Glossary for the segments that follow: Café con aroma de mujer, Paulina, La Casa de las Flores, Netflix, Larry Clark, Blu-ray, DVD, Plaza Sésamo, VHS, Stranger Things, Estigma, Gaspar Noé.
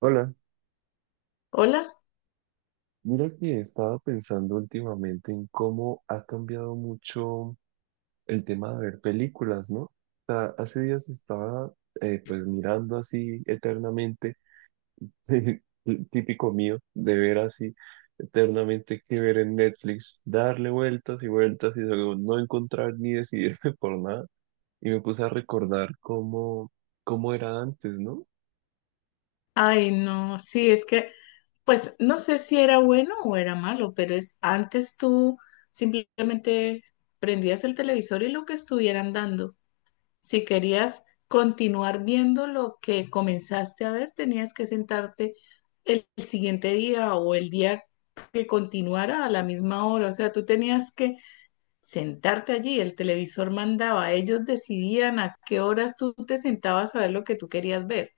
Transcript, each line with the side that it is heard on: right: Hola,
left: Hola.
right: mira que he estado pensando últimamente en cómo ha cambiado mucho el tema de ver películas, ¿no? O sea, hace días estaba pues mirando así eternamente, el típico mío, de ver así eternamente qué ver en Netflix, darle vueltas y vueltas y luego no encontrar ni decidirme por nada. Y me puse a recordar cómo era antes, ¿no?
left: Ay, no, sí, pues no sé si era bueno o era malo, pero es antes tú simplemente prendías el televisor y lo que estuvieran dando. Si querías continuar viendo lo que comenzaste a ver, tenías que sentarte el siguiente día o el día que continuara a la misma hora. O sea, tú tenías que sentarte allí. El televisor mandaba, ellos decidían a qué horas tú te sentabas a ver lo que tú querías ver.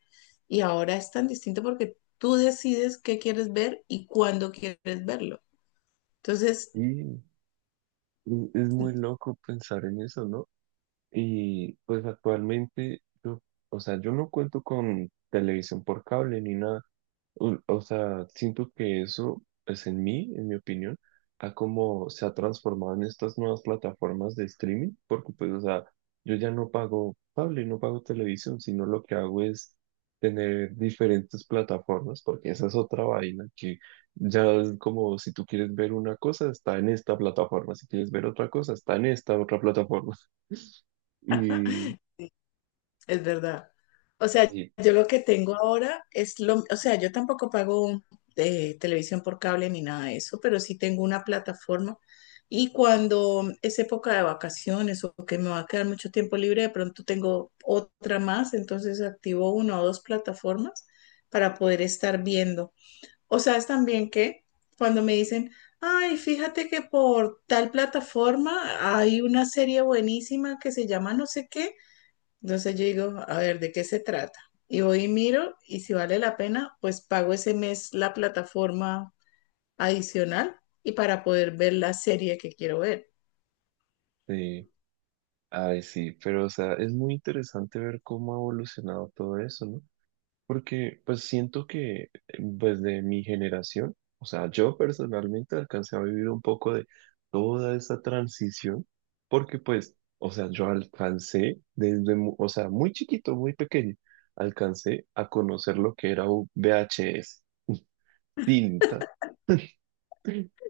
left: Y ahora es tan distinto porque tú decides qué quieres ver y cuándo quieres verlo. Entonces,
right: Y es muy loco pensar en eso, ¿no? Y pues actualmente, o sea, yo no cuento con televisión por cable ni nada. O sea, siento que eso es en mí, en mi opinión, a cómo se ha transformado en estas nuevas plataformas de streaming, porque pues, o sea, yo ya no pago cable, no pago televisión, sino lo que hago es tener diferentes plataformas, porque esa es otra vaina que ya es como si tú quieres ver una cosa, está en esta plataforma, si quieres ver otra cosa, está en esta otra plataforma. Y
left: es verdad. O sea,
right: sí,
left: yo lo que tengo ahora o sea, yo tampoco pago televisión por cable ni nada de eso, pero sí tengo una plataforma. Y cuando es época de vacaciones o que me va a quedar mucho tiempo libre, de pronto tengo otra más, entonces activo una o dos plataformas para poder estar viendo. O sea, es también que cuando me dicen, ay, fíjate que por tal plataforma hay una serie buenísima que se llama no sé qué, entonces yo digo, a ver, ¿de qué se trata? Y voy y miro y si vale la pena, pues pago ese mes la plataforma adicional y para poder ver la serie que quiero ver.
right: sí, ay, sí, pero o sea, es muy interesante ver cómo ha evolucionado todo eso, ¿no? Porque pues siento que desde mi generación, o sea, yo personalmente alcancé a vivir un poco de toda esa transición, porque pues, o sea, yo alcancé desde, o sea, muy chiquito, muy pequeño, alcancé a conocer lo que era un VHS, tinta.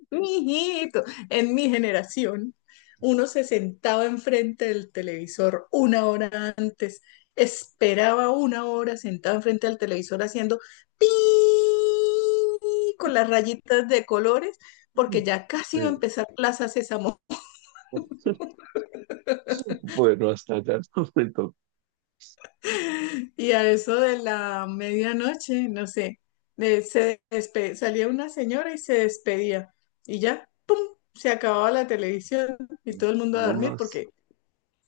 left: Mijito, en mi generación, uno se sentaba enfrente del televisor 1 hora, antes, esperaba 1 hora sentado enfrente del televisor haciendo pi con las rayitas de colores, porque ya casi iba a
right: Eh,
left: empezar Plaza Sésamo.
right: bueno, hasta allá no me tocó,
left: Y a eso de la medianoche, no sé, salía una señora y se despedía. Y ya, ¡pum! Se acababa la televisión y todo el mundo a
right: no
left: dormir
right: más.
left: porque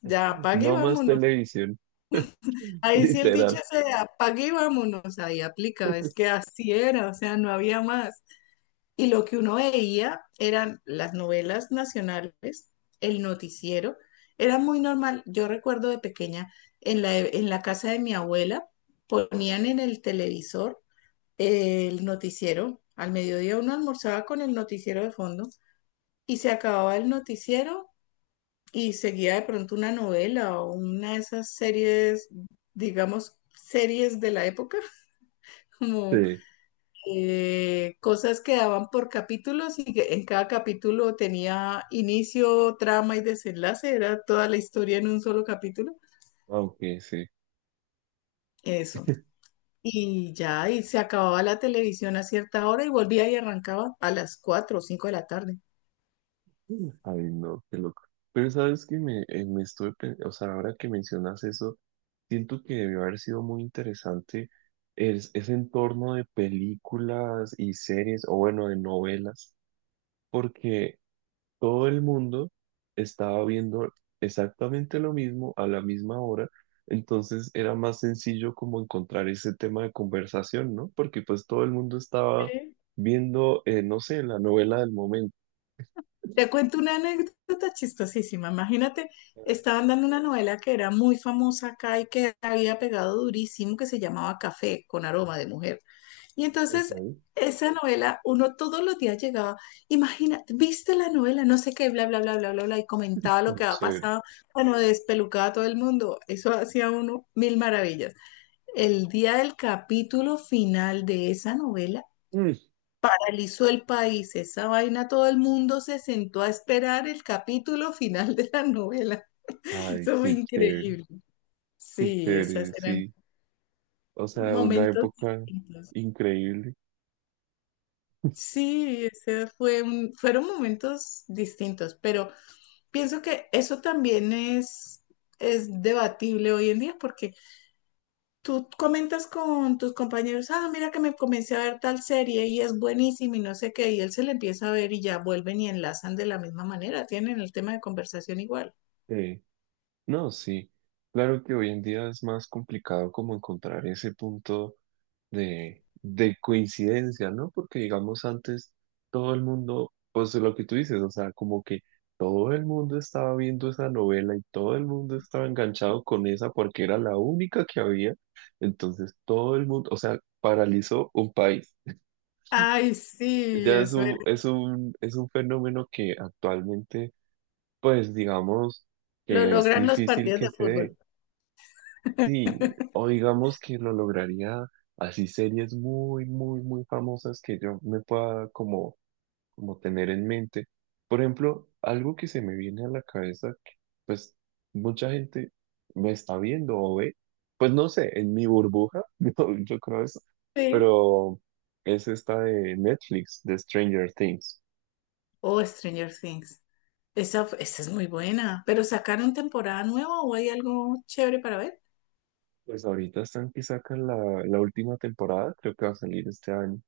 left: ya apague y
right: No más
left: vámonos.
right: televisión,
left: Ahí sí el dicho
right: literal.
left: se de apague y vámonos, ahí aplica, es que así era, o sea, no había más. Y lo que uno veía eran las novelas nacionales, el noticiero. Era muy normal. Yo recuerdo de pequeña, en la casa de mi abuela, ponían en el televisor el noticiero. Al mediodía uno almorzaba con el noticiero de fondo y se acababa el noticiero y seguía de pronto una novela o una de esas series, digamos, series de la época, como
right: Sí,
left: cosas que daban por capítulos y que en cada capítulo tenía inicio, trama y desenlace, era toda la historia en un solo capítulo.
right: aunque sí.
left: Eso. Y ya, y se acababa la televisión a cierta hora y volvía y arrancaba a las 4 o 5 de la tarde.
right: Ay, no, qué loco. Pero sabes que o sea, ahora que mencionas eso, siento que debió haber sido muy ese entorno de películas y series, o bueno, de novelas, porque todo el mundo estaba viendo exactamente lo mismo a la misma hora, entonces era más sencillo como encontrar ese tema de conversación, ¿no? Porque pues todo el mundo estaba
left: Sí.
right: viendo, no sé, la novela del momento.
left: Te cuento una anécdota chistosísima. Imagínate,
right: Ay,
left: estaban dando una novela que era muy famosa acá y que había pegado durísimo, que se llamaba Café con aroma de mujer. Y entonces
right: ok,
left: esa novela, uno todos los días llegaba, imagina, viste la novela, no sé qué, bla, bla, bla, bla, bla, bla, y comentaba lo
right: tan
left: que había
right: chévere.
left: pasado, bueno, despelucaba a todo el mundo, eso hacía uno 1000 maravillas. El día del capítulo final de esa novela,
right: Mm.
left: paralizó el país, esa vaina, todo el mundo se sentó a esperar el capítulo final de la novela.
right: Ay,
left: Eso fue increíble.
right: qué
left: Sí,
right: chévere,
left: esas eran
right: sí. O sea, una
left: momentos
right: época
left: distintos.
right: increíble.
left: Sí, fueron momentos distintos, pero pienso que eso también es debatible hoy en día porque tú comentas con tus compañeros, ah, mira que me comencé a ver tal serie y es buenísima y no sé qué, y él se la empieza a ver y ya vuelven y enlazan de la misma manera, tienen el tema de conversación igual.
right: Sí. No, sí. Claro que hoy en día es más complicado como encontrar ese punto de coincidencia, ¿no? Porque digamos antes todo el mundo, pues lo que tú dices, o sea, como que todo el mundo estaba viendo esa novela y todo el mundo estaba enganchado con esa porque era la única que había, entonces todo el mundo, o sea, paralizó un país.
left: Ay, sí,
right: Ya es
left: eso era.
right: un fenómeno que actualmente, pues digamos
left: Lo
right: que es
left: logran los
right: difícil
left: partidos
right: que
left: de
right: se
left: fútbol.
right: dé. Sí, o digamos que lo lograría así series muy, muy, muy famosas que yo me pueda como tener en mente. Por ejemplo, algo que se me viene a la cabeza, que, pues mucha gente me está viendo o ve, pues no sé, en mi burbuja, yo creo eso,
left: Sí.
right: pero es esta de Netflix, de Stranger Things.
left: O Stranger Things. Esa es muy buena. ¿Pero sacaron temporada nueva o hay algo chévere para ver?
right: Pues ahorita están que sacan la última temporada, creo que va a salir este año.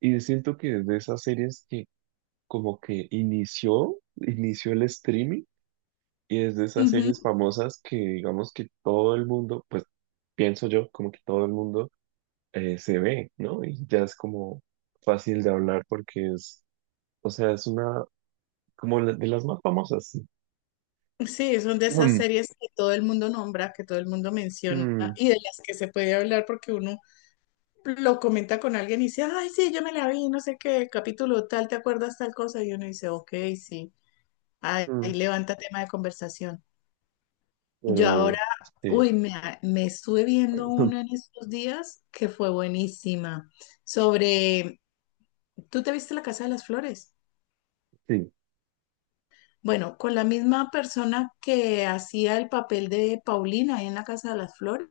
right: Y siento que es de esas series como que inició el streaming y es de esas
left: Ujú.
right: series famosas que digamos que todo el mundo, pues pienso yo, como que todo el mundo se ve, ¿no? Y ya es como fácil de hablar porque es, o sea, es una, como la- de las más famosas, sí.
left: Sí, es una de esas
right: Mm,
left: series que todo el mundo nombra, que todo el mundo menciona
right: mm,
left: y de las que se puede hablar porque uno lo comenta con alguien y dice, ay, sí, yo me la vi, no sé qué, capítulo tal, ¿te acuerdas tal cosa? Y uno dice, ok, sí, ahí
right: mm,
left: levanta tema de conversación. Yo ahora,
right: pero, sí,
left: uy, me estuve viendo una en estos días que fue buenísima, sobre, ¿tú te viste La Casa de las Flores?
right: sí,
left: Bueno, con la misma persona que hacía el papel de Paulina ahí en la Casa de las Flores,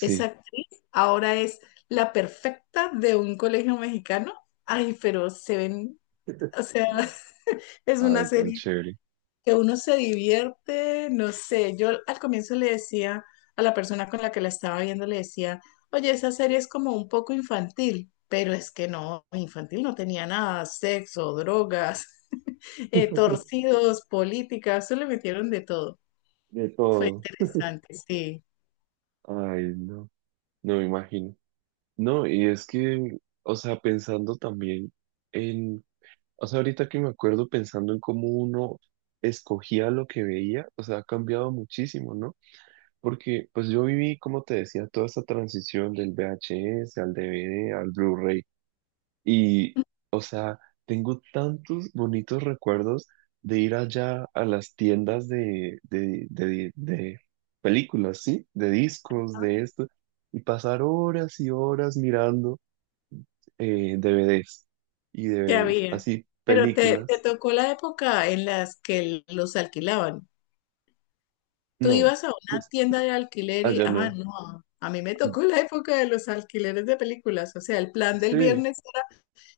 left: esa actriz ahora es la perfecta de un colegio mexicano. Ay, pero se ven, o sea, es una
right: ay, tan
left: serie
right: chévere,
left: que uno se divierte, no sé, yo al comienzo le decía a la persona con la que la estaba viendo, le decía, oye, esa serie es como un poco infantil, pero es que no, infantil no tenía nada, sexo, drogas torcidos, políticas, se le metieron de todo.
right: de
left: Fue
right: todo,
left: interesante, sí,
right: ay, no, no me imagino. No, y es que, o sea, pensando también en, o sea, ahorita que me acuerdo pensando en cómo uno escogía lo que veía, o sea, ha cambiado muchísimo, ¿no? Porque pues yo viví, como te decía, toda esta transición del VHS al DVD, al Blu-ray, y, o sea, tengo tantos bonitos recuerdos de ir allá a las tiendas de películas, ¿sí? De discos, de esto, y pasar horas y horas mirando DVDs y
left: que
right: DVDs,
left: había.
right: así
left: Pero te
right: películas.
left: tocó la época en las que los alquilaban. Tú
right: No,
left: ibas a una tienda de alquiler y,
right: allá
left: ah,
right: no.
left: no, a mí me tocó la época de los alquileres de películas. O sea, el plan del
right: Sí,
left: viernes,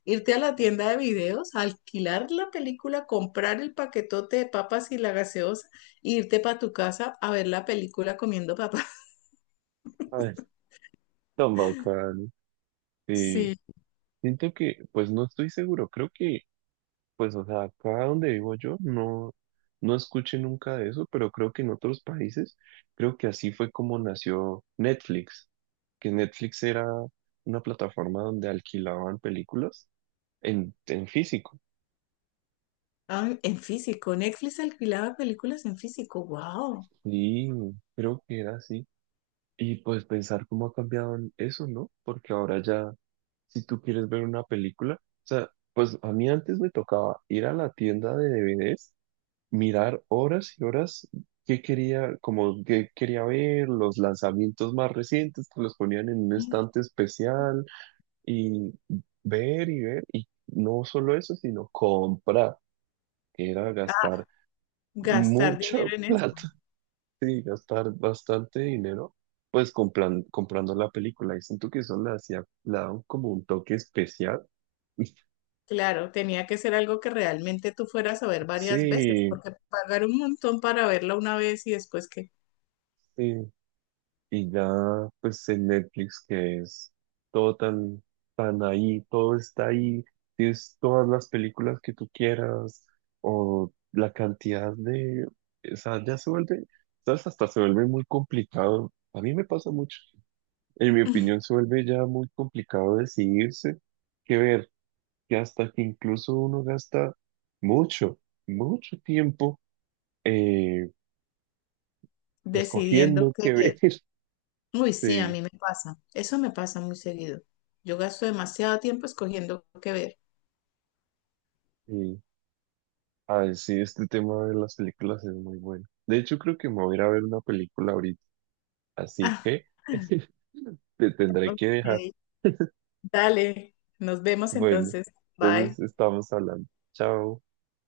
left: irte a la tienda de videos, alquilar la película, comprar el paquetote de papas y la gaseosa, e irte para tu casa a ver la película comiendo papas.
right: ay, tan bacán. Sí,
left: Sí.
right: siento que, pues no estoy seguro, creo que, pues, o sea, acá donde vivo no, no escuché nunca de eso, pero creo que en otros países, creo que así fue como nació Netflix, que Netflix era una plataforma donde alquilaban películas en físico.
left: Ah, en físico. Netflix alquilaba películas en físico. ¡Wow!
right: Y creo que era así. Y pues pensar cómo ha cambiado en eso, ¿no? Porque ahora ya, si tú quieres ver una película, o sea, pues a mí antes me tocaba ir a la tienda de DVDs, mirar horas y horas qué quería, como qué quería ver, los lanzamientos más recientes que los ponían en un estante especial y ver y ver, y no solo eso, sino comprar, que era gastar
left: Gastar dinero
right: mucho
left: en eso.
right: plata. Sí, gastar bastante dinero, pues comprando la película. Y siento que eso le hacía, le daba como un toque especial.
left: Claro, tenía que ser algo que realmente tú fueras a ver varias veces,
right: Sí,
left: porque pagar un montón para verla una vez y después que
right: sí. Y ya, pues en Netflix, que es todo tan, tan ahí, todo está ahí. Tienes todas las películas que tú quieras, o la cantidad de. O sea, ya se vuelve, ¿sabes? Hasta se vuelve muy complicado. A mí me pasa mucho. En mi opinión, se vuelve ya muy complicado decidirse qué ver que hasta que incluso uno gasta mucho, mucho tiempo eh,
left: decidiendo
right: escogiendo
left: qué
right: qué ver.
left: ver. Uy, sí, a
right: Sí,
left: mí me pasa. Eso me pasa muy seguido. Yo gasto demasiado tiempo escogiendo qué ver.
right: sí. Ay, sí, este tema de las películas es muy bueno. De hecho, creo que me voy a ir a ver una película ahorita, así
left: Ah,
right: que te tendré que
left: ok.
right: dejar.
left: Dale, nos vemos
right: Bueno,
left: entonces. Bye.
right: entonces estamos hablando. Chao.